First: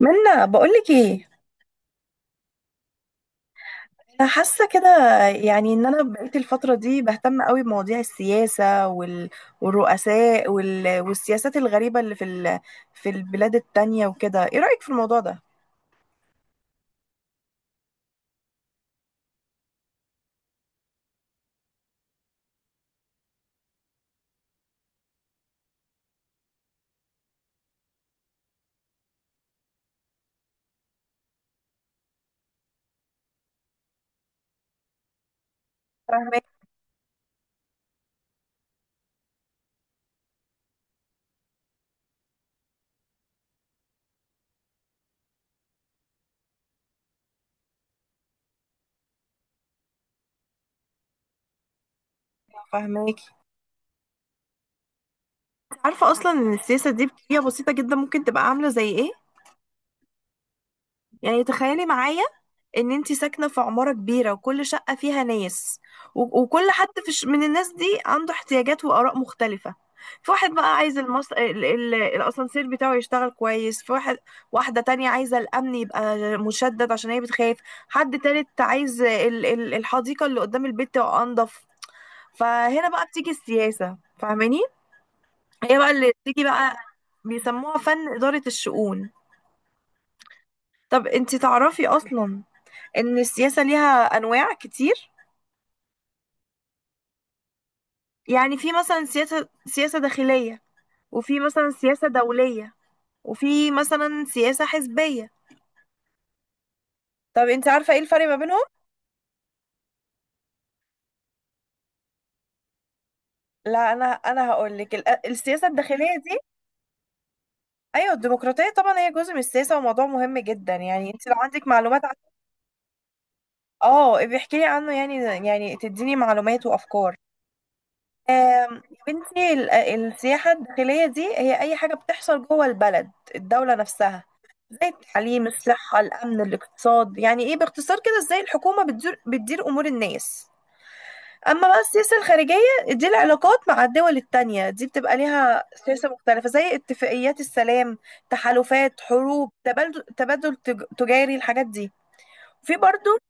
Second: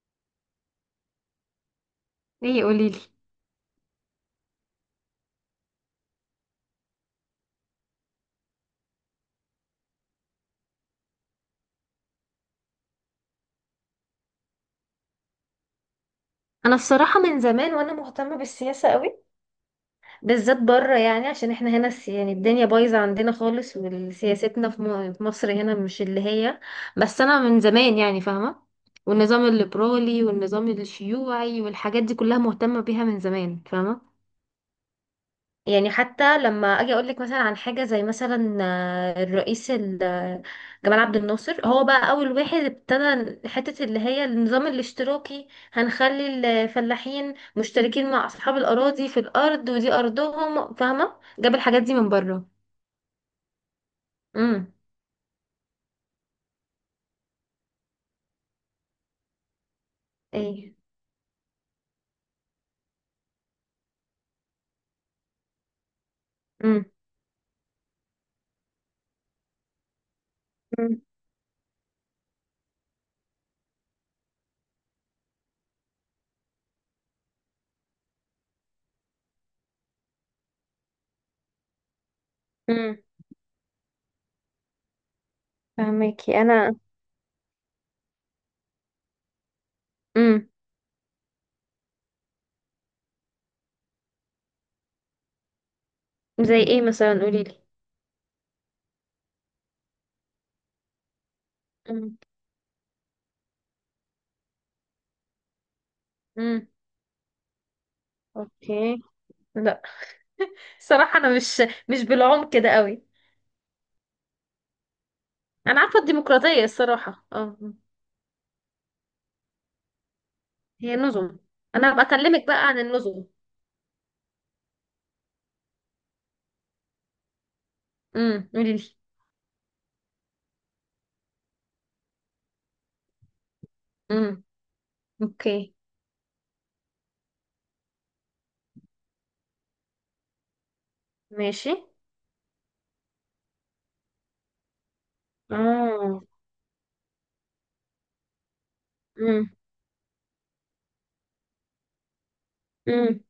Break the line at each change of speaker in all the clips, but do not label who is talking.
منا بقولك ايه.
ليه؟ قوليلي.
انا حاسه كده. يعني ان انا بقيت الفتره دي بهتم قوي بمواضيع السياسه والرؤساء والسياسات الغريبه اللي في في البلاد التانية وكده، ايه رايك في الموضوع ده؟
انا الصراحه من زمان وانا مهتمه بالسياسه قوي، بالذات بره. يعني عشان احنا هنا يعني الدنيا بايظه عندنا خالص، وسياستنا في مصر هنا مش اللي هي. بس انا من زمان يعني فاهمه، والنظام الليبرالي والنظام الشيوعي والحاجات دي كلها مهتمه بيها من زمان، فاهمه. يعني حتى
فاهماكي.
لما اجي اقول لك مثلا عن حاجه زي مثلا الرئيس جمال عبد الناصر، هو بقى اول واحد ابتدى حته اللي هي النظام الاشتراكي، هنخلي الفلاحين مشتركين مع اصحاب الاراضي في الارض، ودي ارضهم، فاهمه؟ جاب الحاجات دي من بره.
فاهماكي.
امم.
عارفه اصلا ان السياسه دي بطريقه بسيطه جدا ممكن تبقى عامله زي ايه؟
ايه؟
يعني تخيلي معايا ان انت ساكنه في عماره كبيره وكل شقه فيها ناس، وكل
امم.
حد في من الناس دي عنده احتياجات واراء مختلفه. في واحد بقى عايز
مم.
الاسانسير بتاعه يشتغل كويس، في واحد واحده تانية عايزه الامن يبقى مشدد عشان هي بتخاف، حد تالت عايز الحديقه اللي قدام البيت تبقى انضف. فهنا
امم.
بقى بتيجي السياسه، فاهماني؟ هي بقى اللي
فهماكي
بتيجي
انا.
بقى بيسموها فن اداره الشؤون.
امم.
طب انت تعرفي اصلا ان السياسه ليها انواع كتير؟
زي ايه مثلا؟ قولي لي.
يعني في مثلا سياسة داخلية، وفي مثلا سياسة
مم.
دولية، وفي مثلا سياسة حزبية.
امم.
طب انت عارفة ايه الفرق ما بينهم؟
اوكي. لا، صراحه انا مش بالعمق كده قوي.
لا، انا هقول لك. السياسة
انا عارفه
الداخلية دي،
الديمقراطيه الصراحه، اه.
ايوه الديمقراطية طبعا هي جزء من السياسة وموضوع مهم جدا،
هي
يعني انت لو
نظم،
عندك
انا
معلومات عن،
بكلمك بقى عن النظم.
اه بيحكي لي عنه يعني، يعني تديني معلومات وافكار.
امم، قولي
يا
لي.
بنتي السياحة الداخلية دي هي اي حاجة بتحصل جوه البلد الدولة نفسها،
امم.
زي التعليم
اوكي.
الصحة الأمن الاقتصاد، يعني إيه باختصار كده إزاي الحكومة بتدير أمور الناس. أما
ماشي.
بقى السياسة الخارجية، دي العلاقات مع الدول التانية، دي بتبقى ليها سياسة
اه.
مختلفة زي اتفاقيات السلام، تحالفات،
امم.
حروب، تجاري، الحاجات دي. في برضو
امم.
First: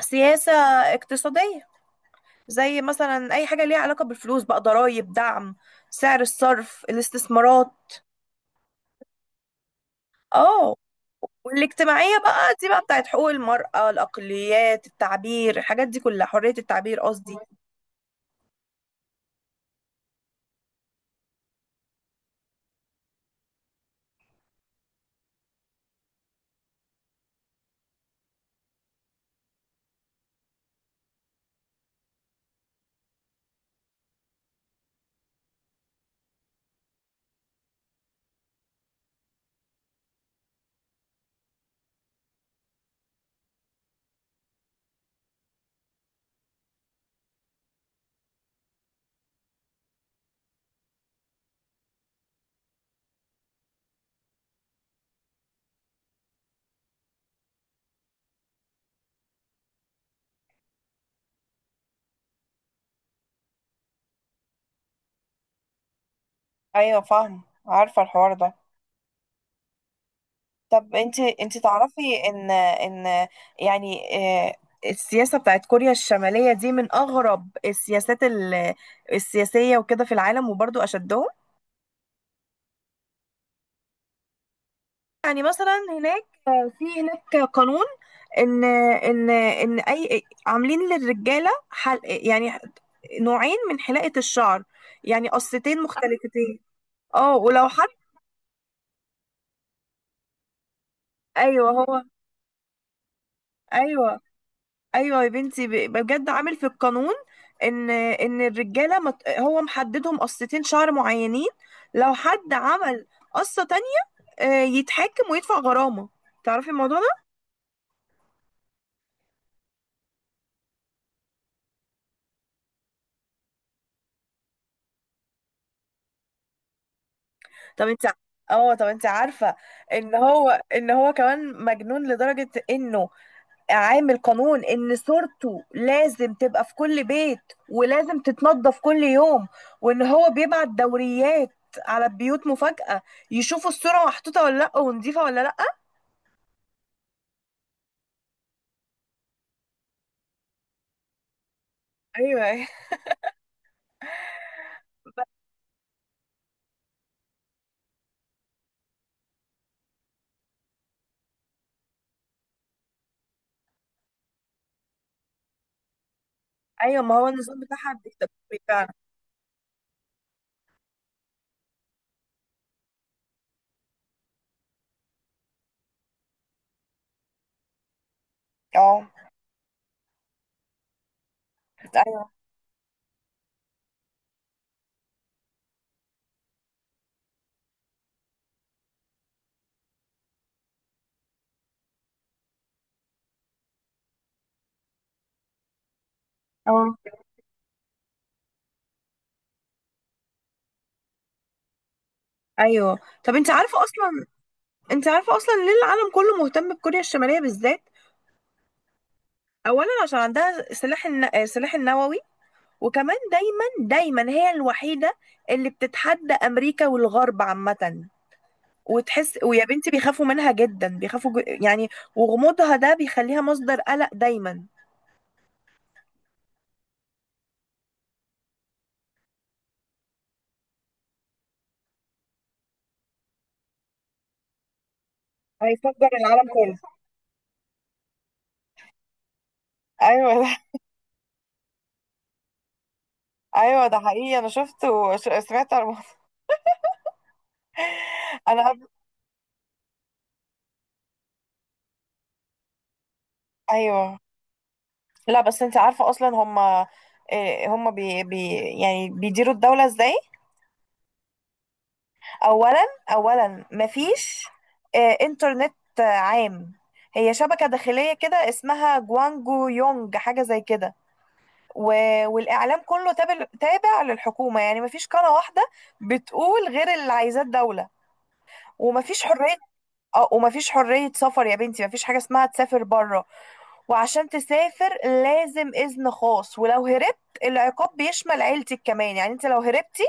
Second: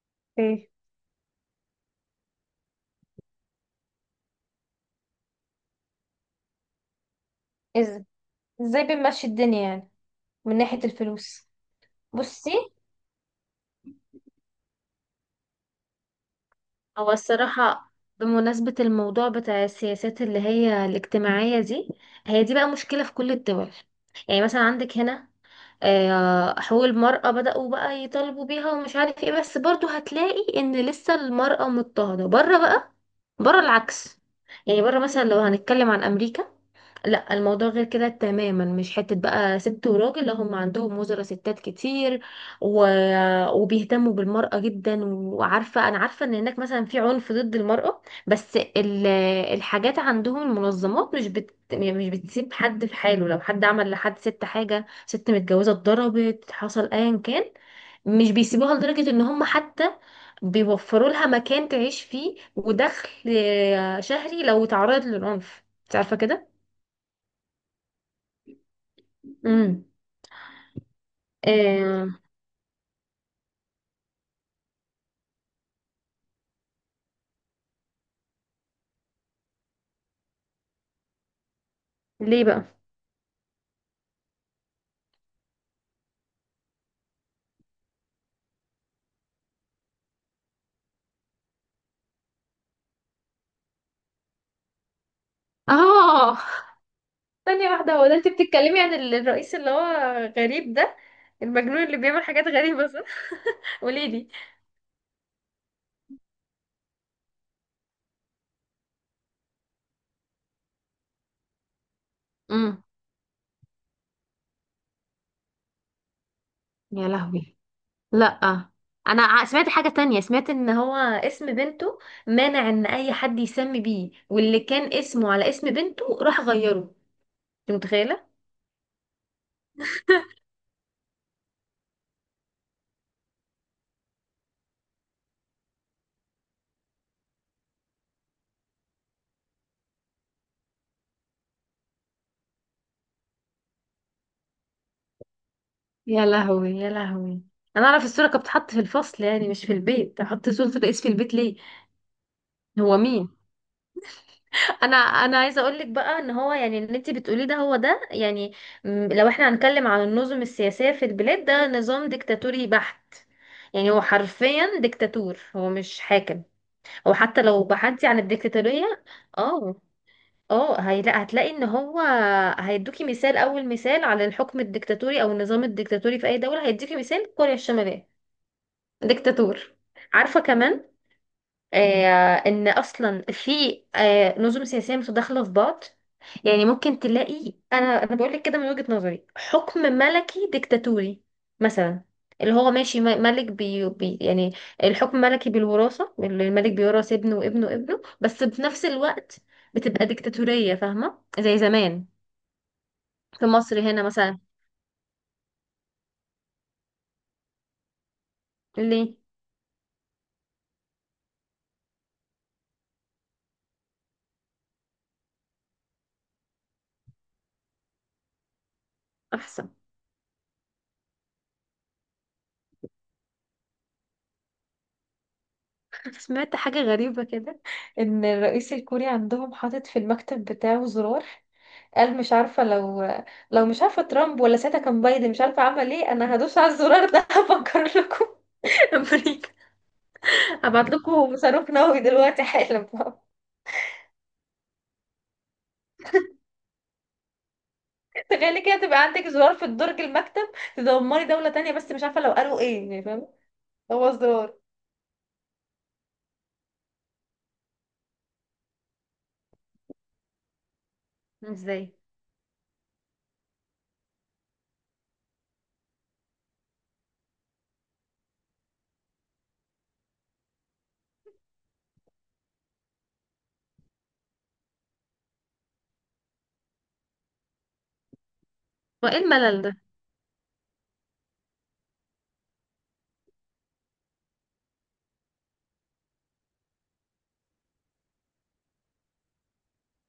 سياسة
اوكي.
اقتصادية، زي مثلا أي حاجة ليها علاقة بالفلوس بقى، ضرائب، دعم، سعر الصرف، الاستثمارات.
ازاي؟ ازاي بنمشي الدنيا يعني، من
اه
ناحية الفلوس؟
والاجتماعية
بصي،
بقى دي بقى بتاعت حقوق المرأة، الأقليات، التعبير، الحاجات دي كلها، حرية التعبير
هو
قصدي.
الصراحه بمناسبه الموضوع بتاع السياسات اللي هي الاجتماعيه دي، هي دي بقى مشكله في كل الدول. يعني مثلا عندك هنا، حقوق المرأة بدأوا بقى يطالبوا بيها ومش عارف ايه، بس برضو هتلاقي ان لسه المرأة مضطهدة بره بقى. بره العكس، يعني بره مثلا لو هنتكلم عن أمريكا، لا الموضوع غير كده تماما، مش حتة بقى ست وراجل، لا هم عندهم وزراء ستات كتير. و... وبيهتموا بالمرأة جدا، وعارفة، أنا عارفة إن هناك مثلا في عنف ضد المرأة، بس الحاجات عندهم، المنظمات مش بت... يعني مش بتسيب حد في حاله. لو حد عمل لحد ست حاجة، ست متجوزة اتضربت، حصل أيا كان، مش بيسيبوها، لدرجة إن هم حتى بيوفروا لها مكان تعيش فيه ودخل شهري لو تعرضت للعنف، انت عارفة كده؟
ايوه فاهم، عارفه الحوار ده.
مم.
طب انت تعرفي
آه.
ان يعني آه، السياسه بتاعت كوريا الشماليه دي من اغرب السياسات السياسيه وكده في العالم، وبرضو اشدهم.
ليه بقى؟
يعني مثلا هناك في هناك قانون ان اي عاملين للرجاله حل، يعني نوعين من حلاقه الشعر، يعني قصتين
اه.
مختلفتين. اه
ثانية
ولو حد
واحدة، هو ده انت بتتكلمي عن الرئيس اللي هو غريب ده،
ايوه
المجنون اللي
هو.
بيعمل حاجات غريبة، صح؟ قولي
ايوه،
لي.
ايوه يا بنتي بجد عامل في القانون ان الرجاله هو محددهم قصتين شعر معينين. لو حد
امم.
عمل قصه تانية، يتحاكم ويدفع غرامه، تعرفي الموضوع؟
يا لهوي، لا انا سمعت حاجة تانية، سمعت ان هو اسم بنته مانع ان اي حد يسمي بيه، واللي كان اسمه على اسم بنته راح غيره، انت
طب انت،
متخيلة؟
اه طب انت عارفة ان هو، ان هو كمان مجنون لدرجة انه عامل قانون ان صورته لازم تبقى في كل بيت ولازم تتنضف كل يوم، وان هو بيبعت دوريات على البيوت مفاجأة يشوفوا الصورة محطوطة ولا لأ ونضيفة ولا لأ.
يا لهوي يا لهوي. انا اعرف الصورة كانت بتتحط في الفصل يعني، مش في البيت. احط صورة الرئيس في البيت ليه؟
ايوه.
هو مين؟ انا عايزه اقول لك بقى ان هو، يعني اللي انت بتقوليه ده هو ده، يعني لو احنا هنتكلم عن النظم السياسيه في البلاد، ده نظام ديكتاتوري بحت. يعني هو حرفيا ديكتاتور، هو مش حاكم.
ايوه ما هو
وحتى
النظام
لو
بتاعها
بحثتي عن
ديكتاتوري فعلا.
الديكتاتوريه، اه اه، هتلاقي ان هو هيدوكي مثال، اول مثال على الحكم الديكتاتوري او النظام الديكتاتوري في اي دوله، هيديكي مثال كوريا الشماليه.
اه.
ديكتاتور. عارفه كمان
ايوه.
ان اصلا في نظم سياسيه متداخله في بعض. يعني ممكن تلاقي، انا بقول لك كده من وجهه نظري، حكم ملكي ديكتاتوري مثلا، اللي هو ماشي ملك بي يعني، الحكم ملكي بالوراثه، اللي الملك
اه.
بيورث ابنه وابنه وابنه، بس في نفس الوقت بتبقى ديكتاتوريه، فاهمه؟ زي زمان
ايوه. طب
في
انت عارفة
مصر هنا
اصلا،
مثلا.
انت عارفة اصلا ليه العالم كله مهتم بكوريا الشمالية بالذات؟
ليه؟
اولا عشان عندها سلاح النووي، وكمان دايما هي الوحيده اللي بتتحدى امريكا والغرب عامه، وتحس ويا
احسن.
بنتي بيخافوا منها جدا، يعني وغموضها ده بيخليها مصدر قلق دايما.
سمعت حاجه غريبه كده، ان الرئيس الكوري عندهم حاطط في المكتب بتاعه زرار، قال مش عارفة لو مش عارفة ترامب ولا ساعتها كان بايدن، مش عارفة عمل
هيفجر
ايه، انا
العالم
هدوس على
كله.
الزرار ده. هفكر لكم، امريكا،
ايوه ده.
هبعت لكم صاروخ نووي دلوقتي حالا.
ايوه ده حقيقي، انا شفت وسمعت عن الموضوع.
تخيلي
انا
كده
قبل،
تبقى عندك زرار في درج المكتب، تدمري دولة تانية، بس مش عارفة لو قالوا ايه يعني، فاهمة؟ هو
ايوه.
زرار.
لا بس انت عارفه اصلا هم، هم بي... بي يعني بيديروا الدوله ازاي؟
ازاي؟
اولا، اولا مفيش انترنت عام، هي شبكه داخليه كده اسمها جوانجو يونج حاجه زي كده، و... والاعلام كله تابع للحكومه، يعني مفيش قناه واحده بتقول غير اللي عايزاه الدوله،
وايه
ومفيش حريه.
الملل ده؟
اه ومفيش حريه سفر، يا بنتي مفيش حاجه اسمها تسافر بره، وعشان تسافر لازم اذن خاص، ولو هربت العقاب بيشمل عيلتك كمان، يعني انت لو هربتي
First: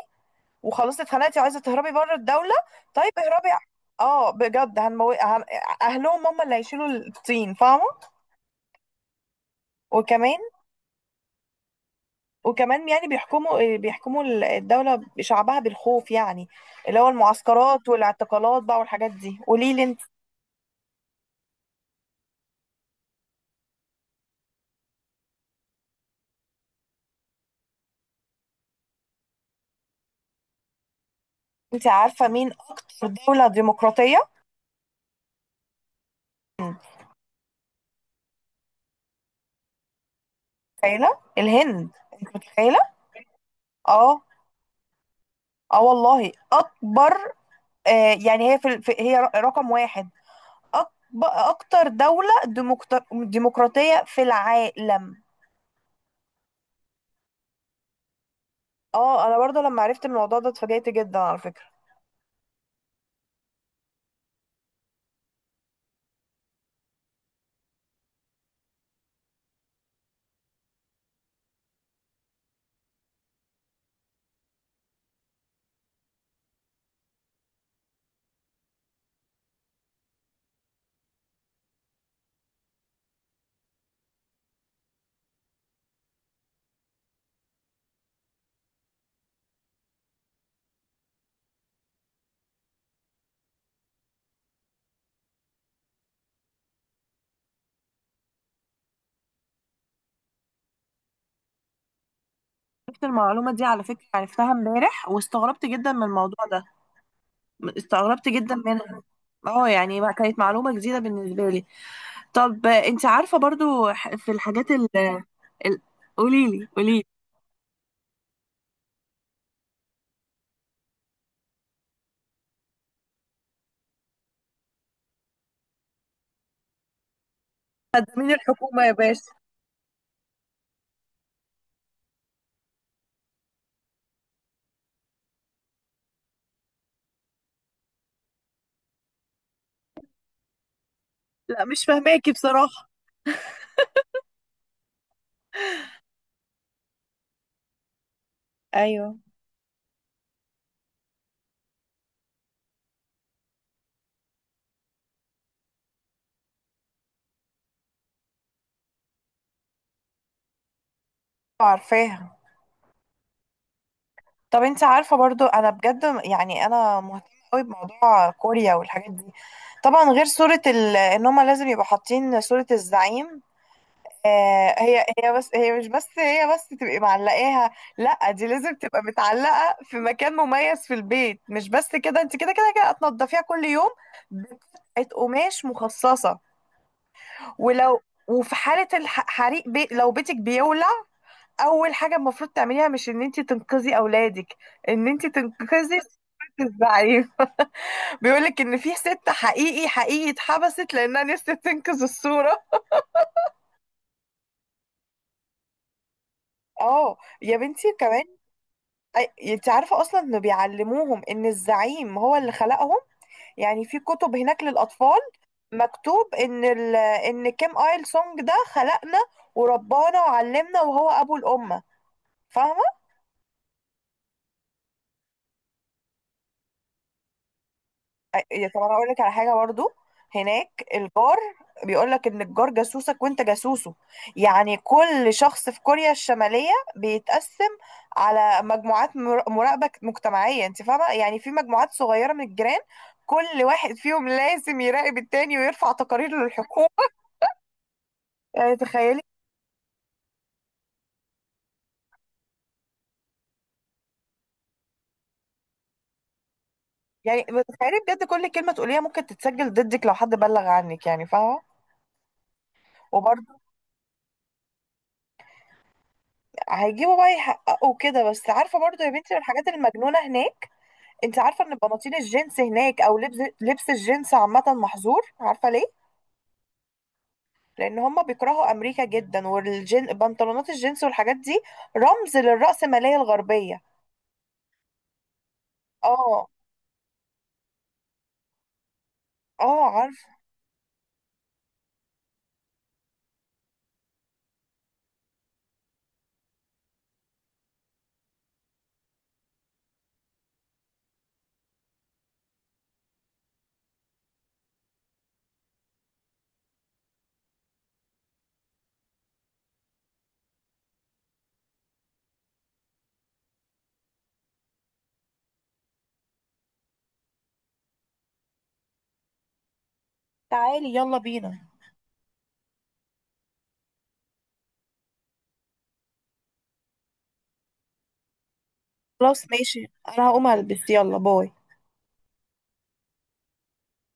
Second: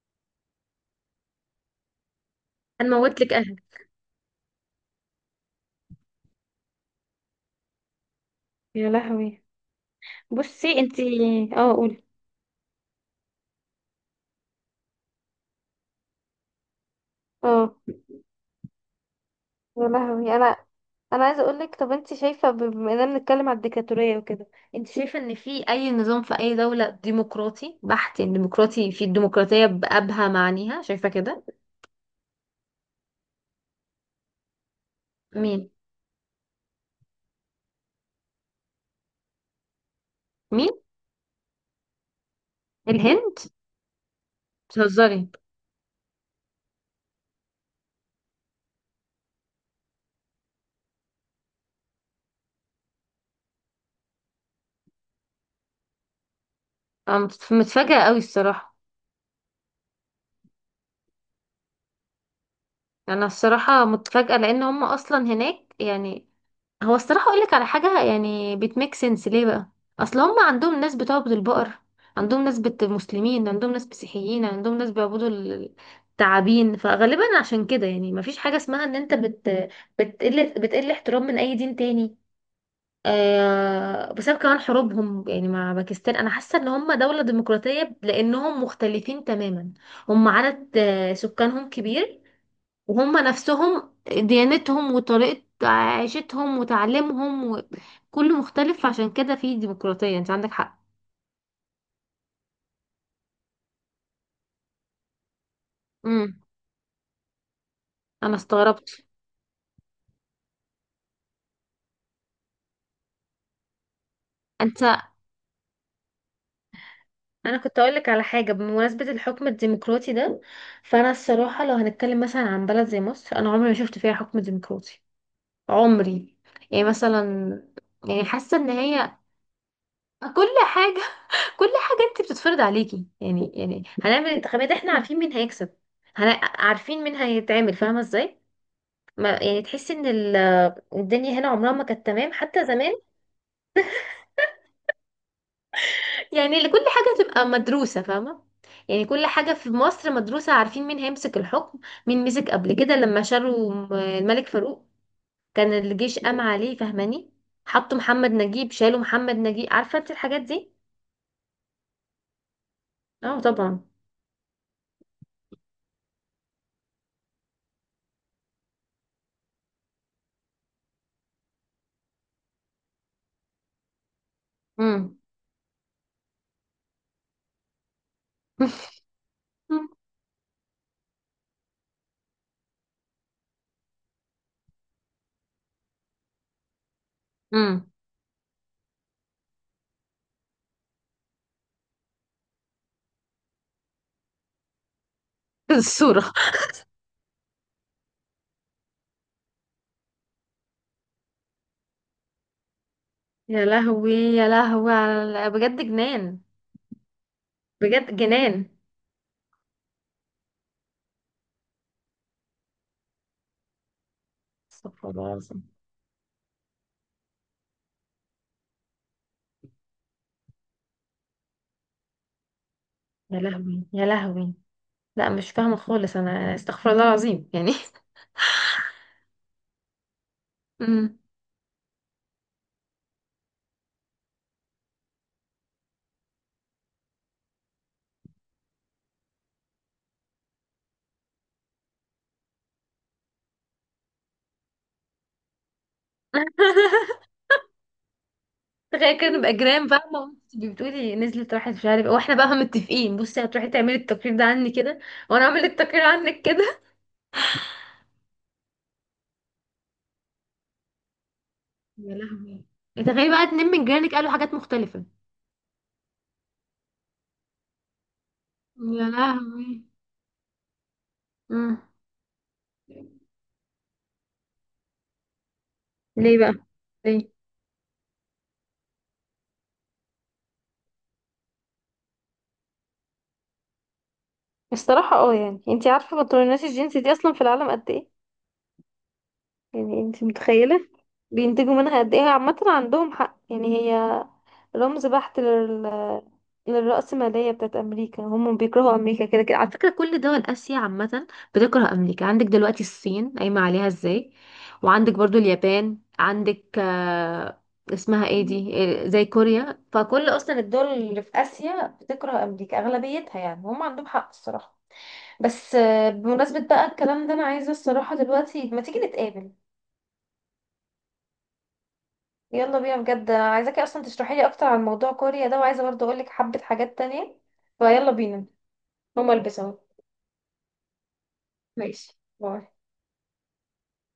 وخلاص اتخنقتي وعايزه تهربي بره الدوله، طيب
هنموت لك
اهربي،
اهلك.
اه بجد اهلهم هم اللي هيشيلوا الطين، فاهمه؟
يا لهوي.
وكمان،
بصي انتي. اه، قولي.
وكمان يعني بيحكموا الدوله شعبها بالخوف، يعني اللي هو
اه.
المعسكرات والاعتقالات بقى والحاجات دي. قولي لي
يا
انت.
لهوي. انا عايزه اقول لك، طب انت شايفه بما اننا بنتكلم على الديكتاتوريه وكده، انت شايفه ان في اي نظام في اي دوله ديمقراطي بحت يعني، ديمقراطي في الديمقراطيه بابهى معانيها، شايفه كده؟
انت عارفه مين اكتر دوله ديمقراطيه؟
مين؟ مين؟
متخيله الهند؟ انت متخيله؟
الهند؟
اه،
بتهزري؟
اه والله اكبر. آه يعني هي في هي رقم واحد، اكتر دولة ديمقراطية في العالم.
انا متفاجئه قوي الصراحه.
اه انا برضو لما عرفت الموضوع ده اتفاجأت جدا على فكرة.
انا الصراحه متفاجئه، لان هم اصلا هناك يعني، هو الصراحة اقول لك على حاجة يعني بتميك سنس، ليه بقى؟ اصل هم عندهم ناس بتعبد البقر، عندهم ناس مسلمين، عندهم ناس مسيحيين، عندهم ناس بيعبدوا التعابين، فغالبا عشان كده يعني مفيش حاجة اسمها ان انت بت بتقل بتقل احترام من اي دين تاني. آه، بسبب كمان حروبهم يعني مع باكستان، انا حاسة ان هم دولة ديمقراطية لانهم مختلفين تماما، هم عدد سكانهم كبير، وهم نفسهم ديانتهم وطريقة عيشتهم وتعليمهم وكله مختلف، عشان كده في ديمقراطية، انت عندك حق.
عرفت المعلومة دي على فكرة، عرفتها امبارح واستغربت جدا من
امم.
الموضوع ده، استغربت
انا
جدا منها.
استغربت.
اه يعني ما كانت معلومة جديدة بالنسبة لي. طب انت عارفة برضو في الحاجات
انت.
ال- قوليلي، قوليلي.
انا كنت اقول لك على حاجة بمناسبة الحكم الديمقراطي ده، فانا الصراحة لو هنتكلم مثلا عن بلد زي مصر، انا عمري ما شفت فيها حكم ديمقراطي، عمري. يعني مثلا، يعني
خدامين
حاسة ان
الحكومة يا
هي
باشا.
كل حاجة، كل حاجة انت بتتفرض عليكي يعني هنعمل انتخابات احنا عارفين مين هيكسب، عارفين مين هيتعمل، فاهمة ازاي؟ ما يعني تحسي ان الدنيا هنا
لا
عمرها ما
مش
كانت
فاهماكي
تمام حتى
بصراحة.
زمان، يعني اللي كل حاجة تبقى مدروسة، فاهمة؟ يعني
ايوه.
كل حاجة في مصر مدروسة، عارفين مين هيمسك الحكم، مين مسك قبل كده. لما شالوا الملك فاروق، كان الجيش قام عليه، فاهماني؟ حطوا محمد نجيب، شالوا محمد نجيب، عارفة انت الحاجات دي.
عارفاها.
اه طبعا.
طب انت عارفة برضو، انا بجد يعني انا مهتمة قوي بموضوع كوريا والحاجات دي، طبعا غير ان هما لازم يبقوا حاطين صورة الزعيم. آه هي
امم.
هي بس هي مش بس هي بس تبقي معلقاها، لا دي لازم تبقى متعلقة في مكان مميز في البيت، مش بس كده، انت كده هتنضفيها كل يوم بقطعة قماش مخصصة.
امم.
ولو، وفي حالة لو بيتك بيولع، اول حاجه المفروض تعمليها مش ان انت تنقذي اولادك، ان انت تنقذي صورة
الصورة.
الزعيم. بيقول لك ان في ست حقيقي اتحبست لانها نفسها تنقذ الصوره.
يا لهوي يا لهوي، على بجد جنان،
اه يا بنتي
بجد
كمان،
جنان.
انت عارفه اصلا انه بيعلموهم ان الزعيم هو اللي خلقهم، يعني في كتب هناك
استغفر
للاطفال
الله العظيم.
مكتوب ان كيم ايل سونج ده خلقنا وربانا وعلمنا وهو ابو الامه، فاهمه؟
يا لهوي يا لهوي، لا مش فاهمة خالص انا، استغفر الله العظيم يعني.
أي- طب انا اقول لك على حاجه برضو، هناك
أمم.
الجار بيقول لك ان الجار جاسوسك وانت جاسوسه، يعني كل شخص في كوريا الشماليه بيتقسم على مجموعات مراقبه مجتمعيه، انت فاهمه، يعني في مجموعات صغيره من الجيران كل واحد فيهم لازم يراقب التاني ويرفع تقارير للحكومه. يعني
تخيل
تخيلي.
كده نبقى جيران بقى، ما أنت بتقولي نزلت راحت مش عارف إيه، واحنا بقى متفقين، بصي هتروحي تعملي التقرير ده عني كده، وانا اعمل التقرير عنك كده.
يعني تخيلي بجد كل كلمه تقوليها ممكن تتسجل ضدك لو حد بلغ عنك، يعني فاهمه.
يا لهوي. تخيلي بقى
وبرضه
اتنين من جيرانك قالوا حاجات مختلفة.
هيجيبوا بقى يحققوا كده. بس عارفه برضه
يا
يا بنتي من الحاجات
لهوي.
المجنونه هناك، انت عارفه ان
أمم.
بناطيل الجينز هناك او لبس الجينز عامه محظور؟ عارفه ليه؟
ليه بقى؟ ليه؟
لان هم بيكرهوا امريكا جدا، والجين بنطلونات الجينز والحاجات دي رمز للرأسمالية الغربيه.
الصراحة اه يعني، انتي عارفة
اه.
بطلونات الجينز دي اصلا في العالم قد ايه؟
اه
يعني انتي
عارفه.
متخيلة بينتجوا منها قد ايه؟ عامة عندهم حق يعني، هي رمز بحت للرأسمالية بتاعت أمريكا. هم بيكرهوا أمريكا كده كده، على فكرة كل دول آسيا عامة بتكره أمريكا، عندك دلوقتي الصين قايمة عليها ازاي، وعندك برضو اليابان، عندك اسمها ايه دي، إيه، زي كوريا، فكل أصلا الدول اللي في آسيا بتكره أمريكا أغلبيتها، يعني هم عندهم حق الصراحة. بس بمناسبة بقى الكلام ده، أنا عايزة الصراحة دلوقتي ما تيجي نتقابل.
تعالي يلا بينا.
يلا بينا بجد، انا عايزاكي اصلا تشرحي لي اكتر عن موضوع كوريا ده، وعايزه برضه اقول لك حبه حاجات تانية، فيلا بينا، هما
خلاص
البس اهو.
ماشي، انا هقوم البس، يلا باي.
ماشي باي.